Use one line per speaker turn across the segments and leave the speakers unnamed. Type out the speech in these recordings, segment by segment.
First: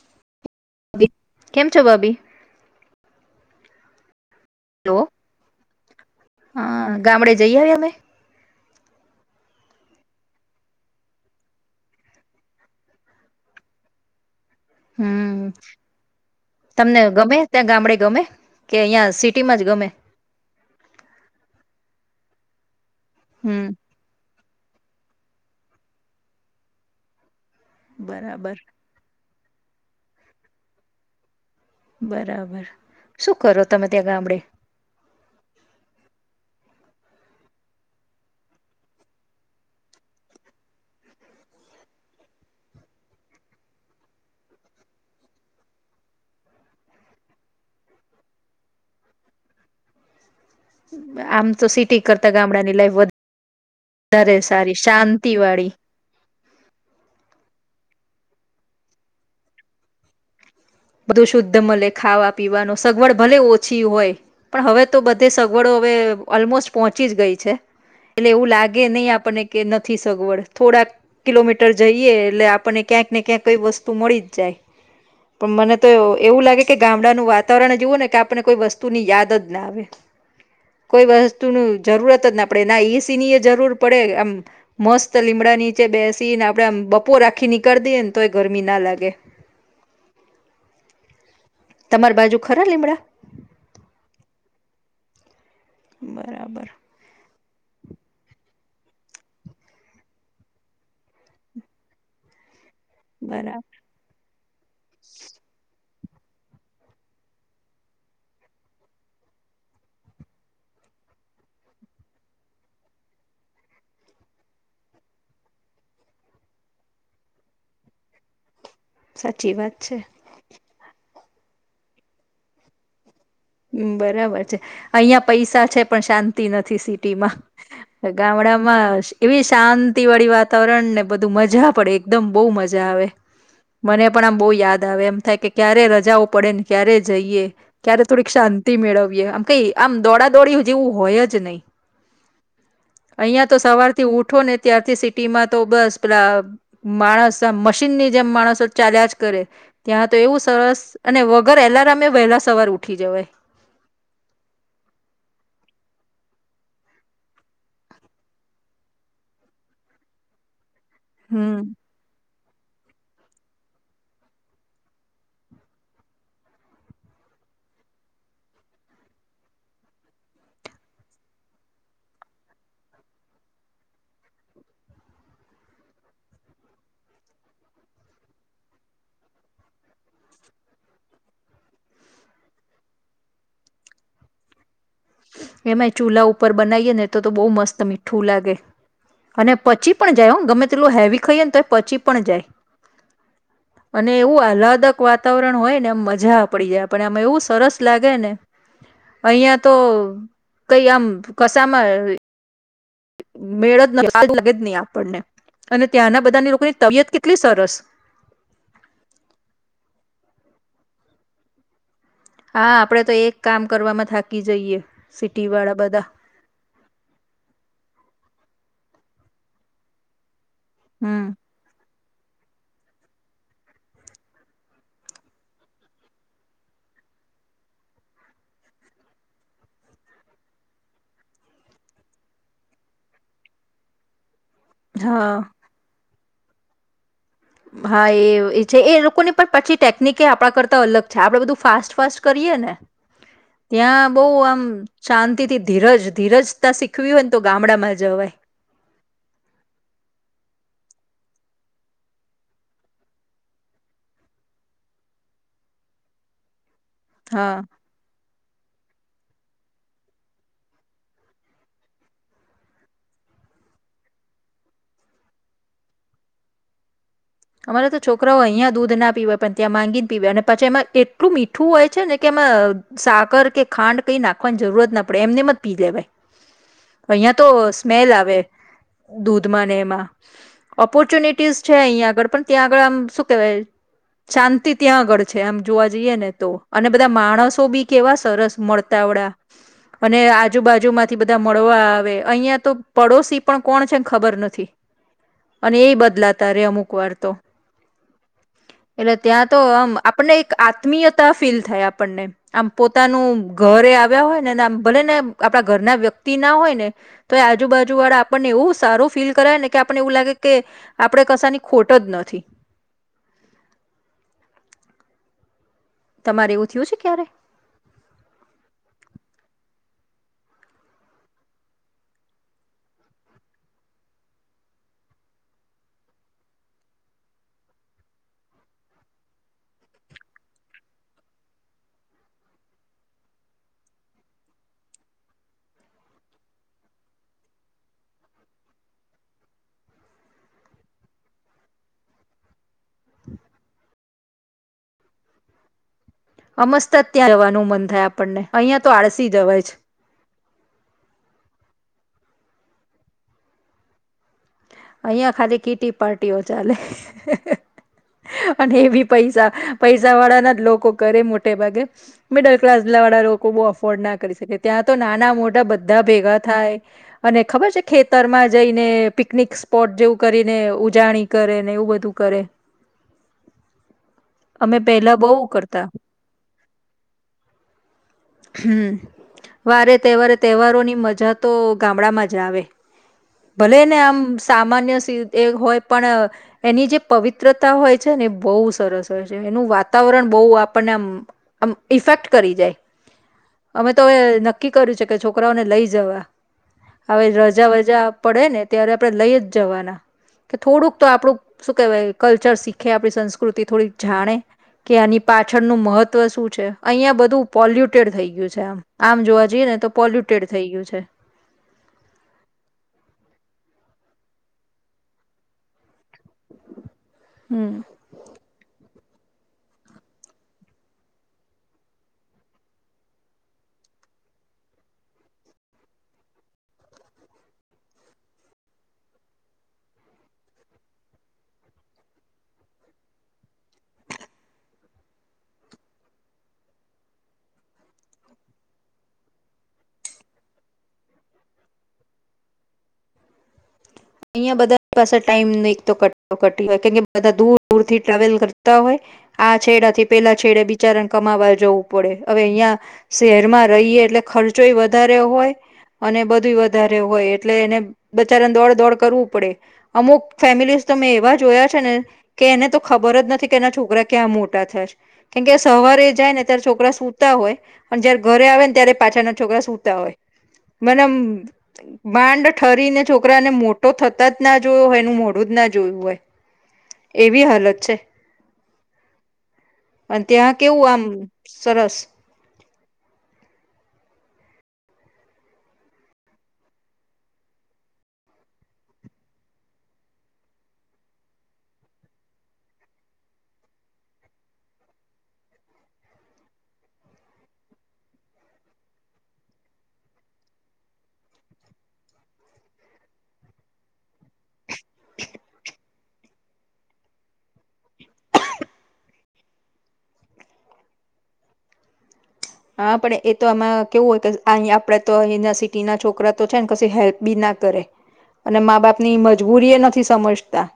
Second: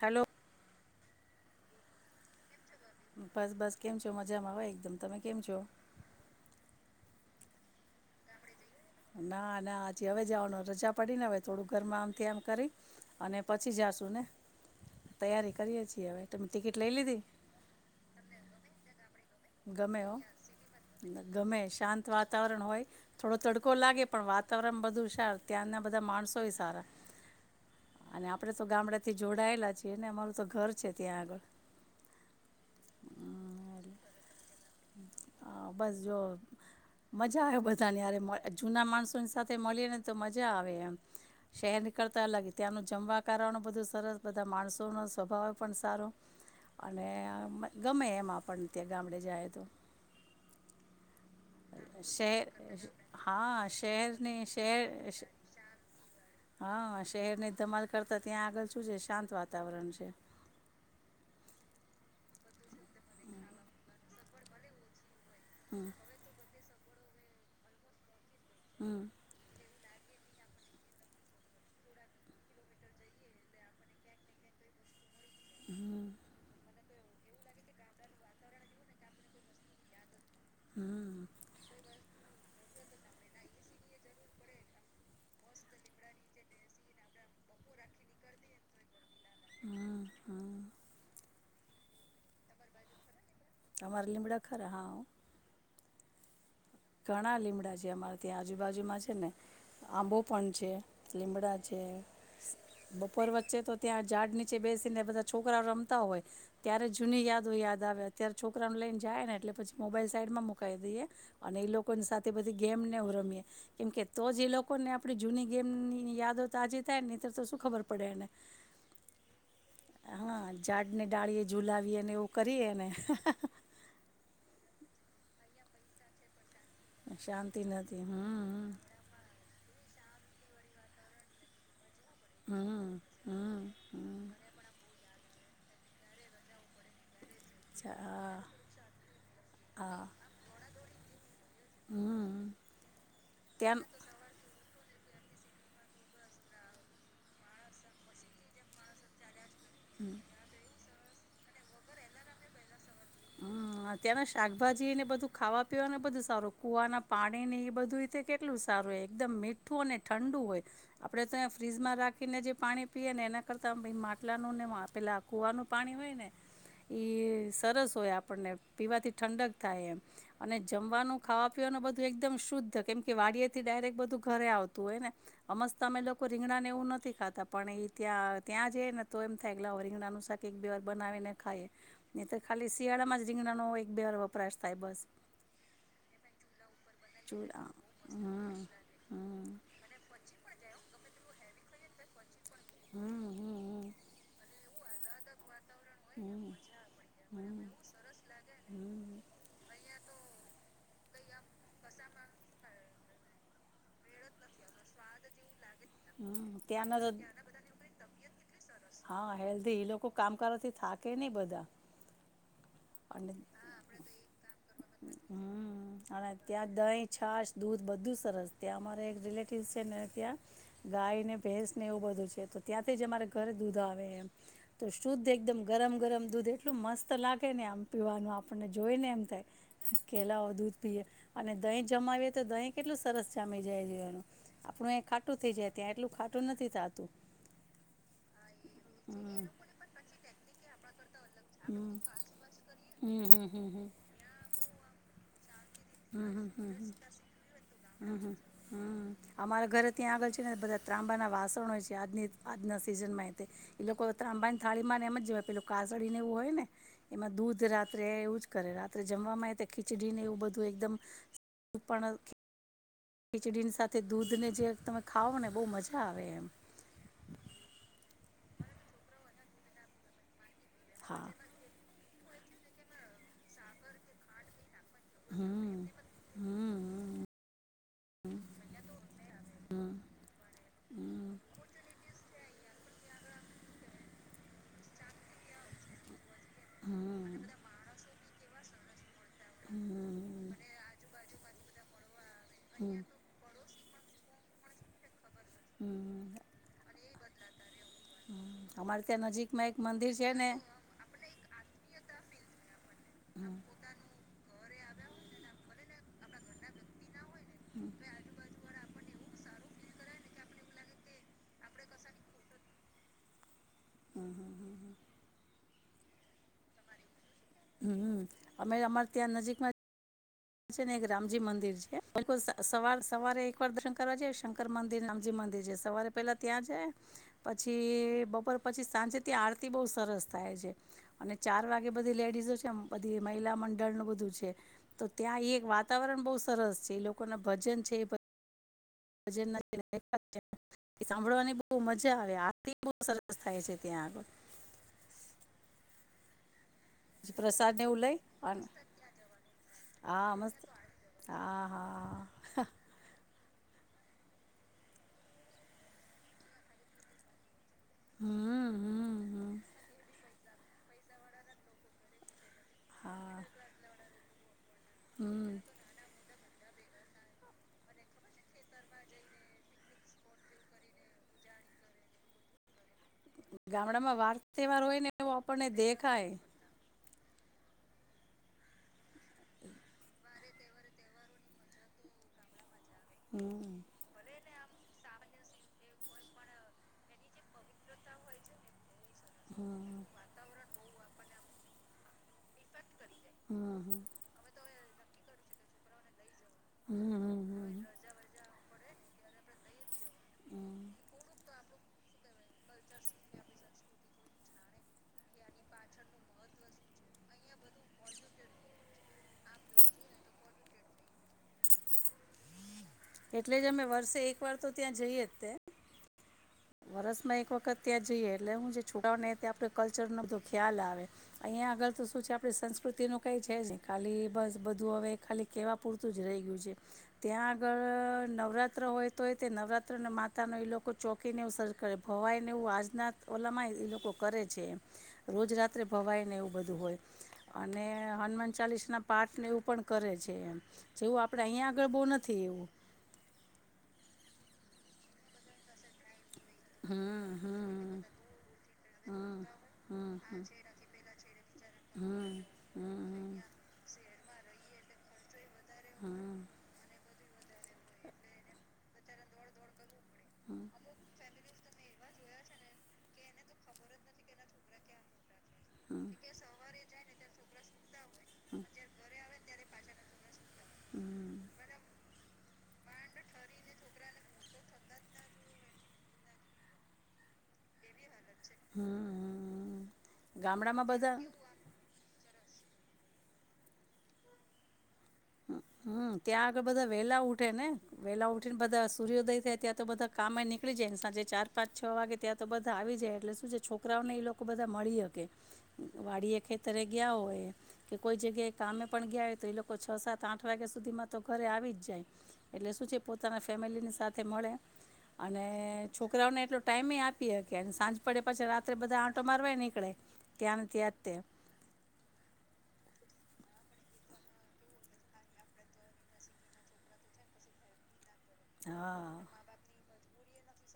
Hello.
ભભી કેમ છો ભાભી.
બસ બસ કેમ છો. મજમા એકદમ
હેલો
તમે કેમ છો.
હા ગામડે જઈ આવ્યા અમે.
ના ના હજી હવે જવાનું રજા પડીને હવે થોડું ઘર માં આમથી આમ કરી અને પછી જાશુ ને.
હમ્મ
તૈયારી કરીએ છીએ હવે તમે ટિકિટ લઈ
તમને
લીધી
ગમે ત્યાં ગામડે ગમે કે અહિયાં સીટી.
ગમે હો ગમે શાંત. વાતાવરણ હોય. થોડો
હમ
તડકો લાગે પણ વાત તરમ બધું સાર ત્યાંના બધા માણસોય સારા અને આપડે
બરાબર
તો ગામડા થી જોડાયેલા છીએ ને અમારું તો ઘર છે ત્યાં આગળ
બરાબર શું કરો તમે ત્યાં ગામડે
હ બસ જો મજા આવે બધાનેરે જૂના માણસોની સાથે મળીએ ને તો મજા આવે એમ શહેર નીકળતા અલગ ત્યાંનું જમવા કારનું બધું સરસ બધા માણસોનો સ્વભાવ પણ સારો અને ગમે એમ આપણ ત્યાં ગામડે જાય તો
આમ તો સિટી કરતા
શહેર
ગામડાની લાઈફ
હા
વધારે
શહેરની
સારી
શહેર
શાંતિ વાળી
હા શહેરની ધમાલ કરતા ત્યાં આગળ શું છે શાંત વાતાવરણ છે
બધું શુદ્ધ મળે ખાવા પીવાનું સગવડ ભલે ઓછી હોય પણ હવે તો બ તે સગવડો હવે ઓલમોસ્ટ પહોંચી જ ગઈ છે એટલે એવું લાગે
હમ
નહી આપને કે નથી સગવડ થોડા કિલોમીટર જઈએ એટલે આપણને ક્યાંક ને ક્યાંક કઈ વસ્તુ મળી જ જાય પણ મને તો એવું લાગે કે ગામડાનું વાતાવરણ જેવું ને કે આપને કોઈ વસ્તુ ની યાદ જ ના આવે કોઈ
હમ
વસ્તુ ન જરૂરત જ ના આપડણે ના એઈ સીની એ જરૂર પડે આમ મસ્ત લીમડા નીચે બે સી ને આપડે આમ બપોર રાખી નીકળીઈએ ને તોય ગરમી ના લાગે
હા હા
તમાર બાજુ ખરા લીમડા
અમારે લીમડા ખરા હા
બરાબર
ઘણા લીમડાં છે અમારા ત્યાં આજુબાજુમાં છે ને આંબો પણ છે લીમડા છે બપોર વચ્ચે
બરાબર
તો ત્યાં ઝાડ ની બેસીને બધા છોકરાઓ રમ હોય ત્યારે જૂની યાદો યાદ આવે અત્યારે છોકરાને લઈને જાય ને એટલે પછી મોબાઈલ સાઈડમાં મુકાઈ દઈએ અને એ લોકોની સાથે બધી ગેમનેવું રમીએ કેમકે તો જ એ લોકોને આપણી જૂની ગેમ યાદો તો આજે થાય નહી તોર તો શું ખબર પડે એને
સાચી વાત છે
[unintelligible] ઝાડને ડાળીએ ઝુલાવી ને એવું કરીએ
બરાબર છે અહિયાં પૈસા છે પણ શાંત નથી સિટીમાં
શાંતિ નથી હમ
ગામડામાં એવી શાંત વાળી વાતાવરણ ને બધું મજા પડે એકદમ બહુ
હમ
મજા
હમ
આવે
હમ
મને
હમ
પણ આમ બહુ યાદ આવે એમ થાય કે ક્યારે રજાઓ પડે ને ક્યારે જઈએ
જા
ક્યારે થોડીક
આ
શાંતિ મેળવીય આમ કઈ આમ
આ
દોડા દોડી જેવું હોય જ નહી
હં
અહીં તો
ત્યાં
સવારથી ઉઠો ને ત્યારથી સી સીટી માં તો બસ પેલા માણસ મશીનની જેમ માણસ ચાલ્યા જ કરે ત્યાં તો એવું સરસ. અને વગર એલાર્મે એ વહેલા સવાર ઉઠ
હમ ત્યાંના શાકભાજીને બધું ખાવા અને બધું સારું કુવાના પાણી ની એ બધું રીતે કેટલું સારું એકદમ મીઠું અને ઠંડુ હોય. આપણેે તોં
હમ
ફ્રીજમાં રાખીને જે પાણી પીએ ને એના કરતાં આમડા માટલાનું ને પેલાં કૂવાનું પાણી હોય ને એ સરસ. ય આપણને પીવાથી ઠંડક થાય એમ અને જમવાનું ખાવા પીવાનું બધું એકદમ શુદ્ધ કેમ કે વાડીયે થી ડાયરેક્ટ બધું ઘરે આવતું હોય ને અમસ્ત અમે લોકો રીંગણાને એવું નથી ખાતા પણ એ ત્યાં ત્યાં જઈ ને તો એમ થાય રીંગણાનું શાક એક બે વાર બનાવીને ખાઈએ તો ખાલી. શિયાળામાં રીંગણાનો એક બે વપરાશ થાય બસ
એમાં ચૂલા ઉપર બનાવીયે ને તો તો બહુ
ચૂલા
મસ્ત મીઠું લાગે
હમ હમ
અને પછી પણ જાય ગમે તેલું હેવી ખાઈએ ને તો. પછી પણ જાય.
હમ હમ
અને એવું અલદ. વાતાવરણ હોય. મ મજા પડી જાય પણ આ એવું સરસ લાગે ને
હમ
અહિયાં. તો કઈ આમ કસામાં. મેળત ન લાગે જ નહી આપણને. અને ત્યાંના
હમ
બધાની લોકોની
ત્યાંના તો
તબિયત કેટલી સરસ
કામ કરવાોથી થાકે નહ બધા
હા આપડે તો એક કામ કરવામાં થાકી જઈએ સિટી વાળા
હમ
બધા
અને ત્યાં દહીં છાસ દૂધ બધું સરસ ત્યાં અમારે એક રિલેટિવ છેને ત્યાં ગાય
હમ
ને ભેસ ને એવું બ ધું છે તો ત્યાંથી જ અમારે ઘરે દૂધ આવે એમ. તો શુદ્ધ એકદમ ગરમ ગરમ દૂધ એટલું મસ્ત લાગે ને આમ પીવાનું આપણને જોઈ ને એમ થાય કે લાઓ દૂધ પીએ અને દહી જમાવીએ તો દહીં કેટલું સરસ જામી જાય છે એને આપણું એ
હા
ખાટું જે ત્યાં એટલું ખાટું નથી થાતું.
હા એ એ છે એલોકોની પણ પછી ટેકનિક એ આપડા કરતા અલગ છા આપડે બધું ફાસ્ટ
હમ
ફાસ્ટ કરીએ ને
હમ હમ હમ હમ હમ હમ
ત્યાં બહુ આમ શાંતિ તી
હમ્મ, હમ્મ, હમ્મ,
ગામડામાં
હમ્મ. હમ્મ,
જવાય
હમ્મ, હમ્મ. અમારા ઘરે ત્યાં આગળ છે ને બધા ત્રાંબાનાં વાસણ હોય છે આજની આજના સિઝનમાં એ લોકો ત્રાંબાની થાળીમાં ને એમ જવાય પેલું કાસળને એવું હોય ને એમાં
હા
દૂધ રાત્રે એવું જ કરે રાત્રે જમવા ય ખીચડી ને એવું બ ધું એકદમ પણ ખીચડી સાથે દૂધ ને જે તમે ખાવ ને બહુ મજા આવે એમ.
અમારા તો છોકરાઓ અહીંયા દૂધ ના પીવાય પણ ત્યાં માંગીને પીવે એને પછી એમાં
હા
એટલું મીઠું હોય છે ને કેમ અહ સાકર કે ખાંડ કઈ નાખવાની જરૂરત ન પડે એમને જ પી લેવાય અહિયાં તો સ્મેલ આવે દૂધમાં એમાં ઓપોર્ચ્યુનિટીસ છે અંયા આગળ પણ ત્યાં આગળ આમ શું કહેવાય શાંતિ ત્યાં આગળ છે આમ જોવા જઈએ ને. તો અને બધા માણસો બી કેવા સ સરસ મરતાવડા. અને આજુબાજુમાંથી બધા આમ મળવા આવે. અહિયાં તો પડોશી પણ કોણ છે ખબર નથી. અને એ બદલાતા રે અમુક વાર. તો
અમારે
એટલે ત્યાં તો
નજીકમાં એક
આમ
મંદિર છે
આપણને
ને
એક આત્મીયતા ફીલ થાય આપણને આમ પોતાનું
હમ
ઘરે આવ્યા હોય ને આમ ભલે ને આપડા ઘરના વ્યક્ તી ના હોય ને તો એ
હમ
આજુબાજુ વાળા આપણને એવું સારું ફીલ કરાયે ને કે આપને એવું લાગે કે આપડે કશાની ખોટ ટજ નથી.
હમ્મ, હમ્મ, હમ્મ, હમ્મ.
તમારે એવું થયું છે ક્યારે?
હમ્મ, અમે અમારે ત્યાં નજીકમાં છે ને એક રામજી મંદિર છે બિલકુલ સવાર સવારે એકવાર દર્શન કરવા જ શંકર મંદિર રામજી મંદિર છે સવારે પેલા ત્યાં જાય પછી બપોર પછી સાંજે ત્યાં આરતી બહ સરસ થાય છે અને ચાર વાગે બધી લેડીઝો છે બધી મહિલા મંડળનું બધું છે તો ત્યાં એ એક વાતાવરણ બહુ સરસ છે એ લોકો ના ભજન છે ભજન [inaudible] સાંભળવાની બહ મજા આવે આરતી બહુ સરસ થાય છે ત્યાં આગળ.
અમસ્તા જ ત્યાં જવાનું
પ્રસાદને
મન
એવું
થાય
લઈ
આપણને
અને
અહિયાં તો આળસી જવાય છે.
હા મસ્ત હા, હા.
અહીંયા ખાલી કીટી પાર્ટીઓ ચાલે.
હમ
અને
હમ
એ બી પૈસા
હમ
પૈસા વાળા નથ લોકો કરે મોટે ભાગે મિડલ ક્લાસ વાળા
હા
લોકો બહુ અફોર્ડ ના કરી શકે ત્યાં તો નાના
હમ
મોટા બધા ભેગા થાય અને ખબર છે ખેતર માં જઈને પિકનિકસ સ્પોટ જેવું કરીને ઉજાણી કરે ને એવું બધું કરે.
ગામડામાં વાર
અમે
તહેવાર હોય ને
પેલા
એવો
બહુ
આપણને
કરતા
દેખાય.
હમ્મ. વારે તહેવારે તહેવારોની મજા તો ગામડામાં જ આવે.
હમ
ભલે ને આમ સામાન્ય સે એ હોય પણ અહ એની જે પવિત્રતા હોય છે ને એ બહુ સરસ કર જે એનું
હમ
વાતાવરણ બહ આપણને આમ આમ ઇફેક્ટ કરી જાય.
હમ
અમે તો
હમ
એ નક્કી કર્યું છે કે છોકરા ઓને લઈ જવા. હવે
હમ
રજા
હમ
વજા પડે ને ત્યારે તો લઈ જ જવાના કે
હમ
થોડુંક તો આપડું શું કેહેવાય કલ્ચર શીખે આપડી સંસ્કૃતિ થોડીક જાણે કે આની પાછળનું મહત્વ શું છે. અહીંયા બધું પોલ્યુટેડ થઈ ગયું છે આમ. આમ જોવા જઈએ ને તો પોલ્યુટેડ થઈ ગયું છે.
એટલે જ અમે વર્ષે એક વાર તો ત્યાં જઈએ જ તે. વરષમાં એક
હમ
વખત ત્યાં જઈએ એટલે હું જે છૂકરા ઓને તે આપડો કલ્ચરનો બધો ખ્યાલ આવે અહીંયા આગળ તો શું છે આપણી સંસ્કૃતિનું કાંઈ છે જહી ખાલી બસ બધું હવે ખાલી કહેવા પૂરતું જ રહી ગયું છે ત્યાં આગળ નવરાત્ર હોય તો એ તે નવરાત્રને માતા ન એ લોકો ચોકીને એવું સર્જ કરે ભવાય ને એવું આજના ઓલા માં એ લોકો કરે છે એમ રોજ રાત્રે ભવાય ને એવું બધું હોય અને હનુમાન ચાલીસ ના પાઠ ને એવું પણ કરે છે એમ જેવું આપડે અહીંયા આગળ બહુ. થવું.
અ બધા પાસે ટાઈમ ની તો ક ટી હોય કેમ કે
હમ
બધા દૂર દૂર થી
હમ
ટ્રાવેલ કરતા હોય
હમ
આ છેડાથી
હમ
પેલા
હમ
છેડે બિચારાને કમાવા જવું પડે
હમ
હવે અહિયાં
હમ
શહેરમાં રહીએ એટલે ખર્ચ જોઈ એ વધારે હોય. અને
હમ
બધું વધારે હોય. એટલે એને બચારાને દોડ દોડ. કરવું પડે અમુક ફેમિલીઝ તો મે એવા જોયા છેને કે એને તો ખબર જ નથી કે એના છોકરા ક્યાં મોટા થશે કેમકે
થયા.
સવારે જાય ને ત્યારે છોકરા સુતા હોય પણ જયારે ઘરે આવે ને ત્યારે પાછા ના છોકરા સુૂતા હોય મને અમ
હમ
માંડ ઠરી ને છોકરાને મો તો થતા જ ના જોયો હોયનું મોડું જ ના જોયું હોય એવી હાલત છે
હમ
અને ત્યાં
ગામડામાં
કેવું આમ
બધા
સરસ
હમ્મ ત્યાં આગળ બધા વેલા ઉઠે ને વેલા ઉઠી ને બધા સૂર્યોદય થાય ત્યાં તો બધા કામેં નીકળી જાય ને સાંજે ચાર પાંચ છ વાગે ત્યાં તો બધા આવી જાય એટલે શું છે છોકરાઓને એ લોકો બધા મળી શકે વાડી એ ખેતરે ગયા હોય કે કોઈ જગ્યાએ કામે પણ ગયા હોય તો એ લોકો છ સાત આઠ વાગ્યા સુધીમાં તો ઘરે આવી જ જાય એટલે શું છે પોતાના ફેમિલીની સાથે મળે અને છોકરાઓને એટલો ટાઈમે આપીએહકીયે કે સાંજ પડે પછી રાત્રે બધા આંટો મારવાય નીકળે ત્યાંને ત્યાંતે
હા પણ એ તો આમાં કેવું હોય કે અહી આપડે તો અહી સિટીના છોકરા તો છે ને કી હેલ્પ બી ના કરે અને મા બાપ ની મજબૂરી એ નથી સમજ તા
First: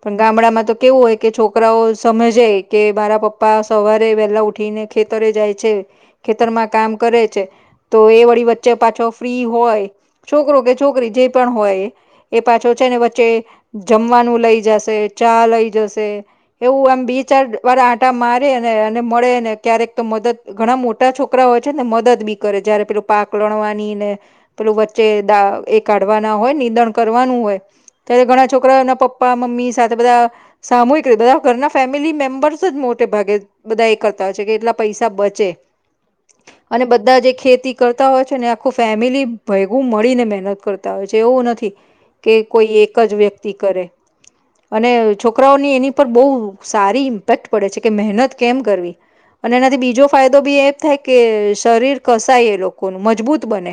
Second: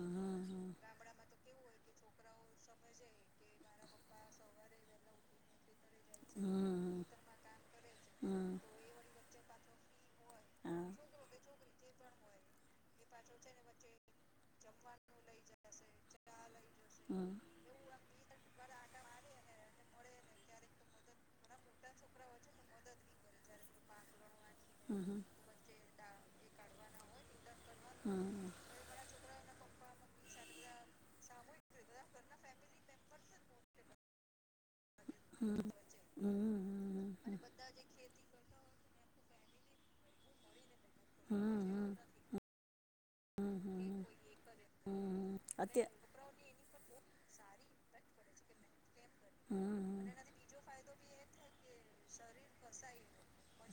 પણ ગામડા માં તો કેવું હોય કે છોકરાઓ સમજે કે મારા પપ્પા સવારે વહેલા ઉઠીને ખેતરે જાય છે ખેતરમાં કામ કરે છે તો એ વળી વચ્ચે પાછો ફ્રી હોય છોકરો કે
હોય
છોકરી જે પણ હોયએ એ પાછો છે ને વચ્ચે જમવાનું લઈ જશે ચા લઈ જશે એવું એમ બી ચાર વાર આંટા મારે અને મળે ને ક્યારેક તો મદદ ઘણા મોટા છોકરા હોય છે ને મદદ બી કરે જયારે પેલું પાક લણવાની ને પેલું બચે
હમ
દા એ કાઢવા હોય ને નિદન કરવાનું હોય ત્યારે ઘણા છોકરાઓ પપ્પા મમ્મી સાથે બધા સામૂહિક રીતે બધા ઘરના ફેમિલી મેમ્બર્સ જ મોટે ભાગે બધા એ છે કે એટલા પૈસા છે.
હમ હમ
અને બધા જે ખેતી કરતા હોય છે ને આખું ફેમિલી ભેગું મળીને મહેનત કર તા છે.
હમ અને જે
એવું નથી
ઓનર
કે કોઈ એક જ વ્યક્તિ કરે અને છોકરાઓની
ને
એની પર બહુ સારી તડ પડે છે કે મહેનત કેમ કરવી. અને એનાથી બીજો બી એ થાય કે શરીર કશ તા એ લોકો મજબૂત બને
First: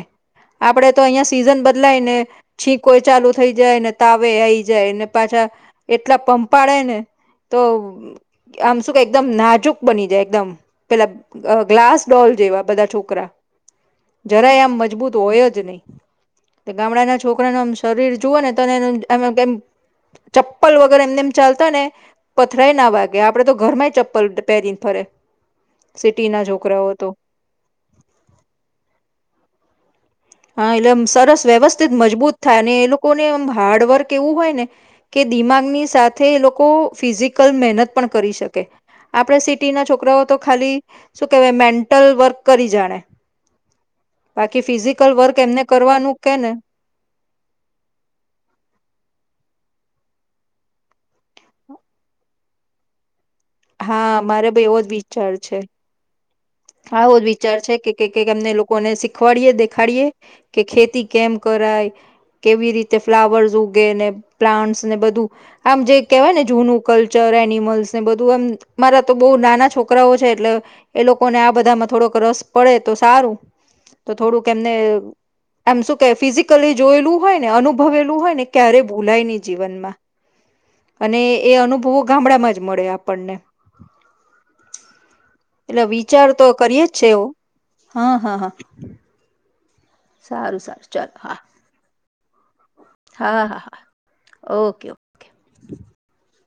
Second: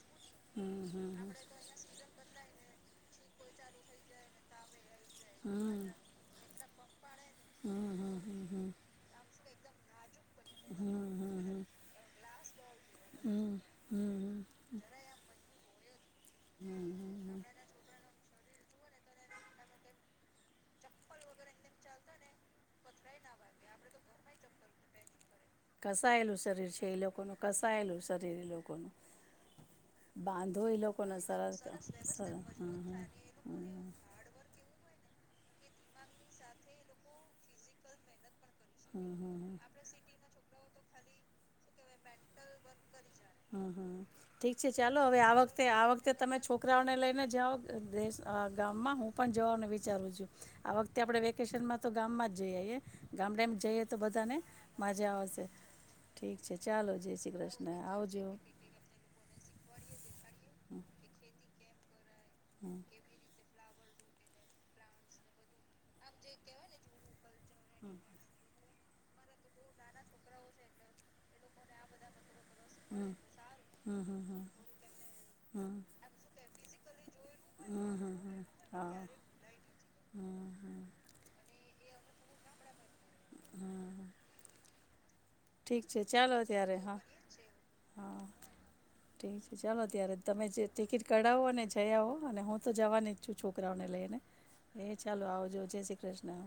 આપડે તો અહીં સીઝન બદલાય ને છી કોઈ ચાલુ થઈ જાય ને તાવે આ જાય પાછા એટલા પંપ પાડે ને. તો
ને
આમ શું કે એકદમ ના ચૂક બની જાય. એકદમ પેલા ગ્લાસ ડોલ જેવા બધા છોકરા
શરીર
જરાય આમ મજબૂત હોય જ નહી ગામડાના છોકરાને આમ શરીર જુઓ ને તો એ ચપ્પલ વગર એમને એમ ચાલતા ને થય ના વાગે આપડે તો ઘરમાંય ચપ્પલ પહેરીને ફરે. સિટી
કસાયેલું
ના
શરીર છે
છોકરાઓ
એ
તો
લોકોનું કસાયેલું શરીર એ લોકોનું બાંધો
હા
એ
એટલેમ
લોકોને
સરસ વ્યવસ્થિત
સરસ
મજબૂત થાય અને એ લોકોને એમ હાર્ડવર્ક એવું હોય ને કે દિમાગની સાથે એ લોકો ફિઝિકલ મહેનત પણ કરી શકે.
કરી શકે
આપણે સિટી ના છોકરાઓ તો ખાલી શું કેવાય મેન્ટલ વર્ક કરી જાણે.
હમ હમ ઠીક
બાકી
છે ચાલો.
ફિઝિકલ
આ
વર્ક એમને
વખતે આ વખતે
કરવાનું કે
તમે
ને
છોકરાઓને લઈને જાઓ ગામમાં હું પણ જવાનું વિચારું છું આ વખતે આપડે વેકેશન માં તો ગામમાં જ જઈએ. ગામડામાં જઈએ તો
હા
બધાને
મારે બી એવો જ
મજા
વિચાર
આવેશે.
છે
ઠીક છે ચાલો જય શ્રી કૃષ્ણ આવ
કેમને લોકોને શીખવાડી દેખાડી કે
હમ
ખેતી કેમ કરાય.
હમ
કેવી
હમ
રીતે ફ્લાવર્સ પ્લાન્ટ ને બધું આમ જે કેહેવાય ને જનું કલર ચર એનિમલ્સ ને બધું અમ મારા તો બો નાના છોકરાઓ છે એટલે એ લો કોને આ બધામાં થોડોક રસ પડે તો
હમ
સારું
હમ
તો
હમ હમ
થોડુંક એમને
હમ
એમ શું કે ફિઝિકલી જોયેલું હોય ને અનુભવેલું હોય ને ક્યારે
હા
ભૂલાય નહી જીવનમાં અને એ અનુભવો ગામડામાં જ મળે આપણને એટલે
ઠીક છે
વિચાર
ચાલો
તો
ત્યારે
કરીયે જ
હા
છે એવું હા હા હા.
ઠીક ચાલો ત્યારે તમે
સારું
જે
સારું
ટિકિટ
ચાલો હા
કઢાવો ને જયા આવો. અને હુ તો જવાની જ છું
હા હા હા
છોકરાઓને લઈ ને
ઓકે ઓકે
હે ચાલો આવજો જય શ્રી કૃષ્ણ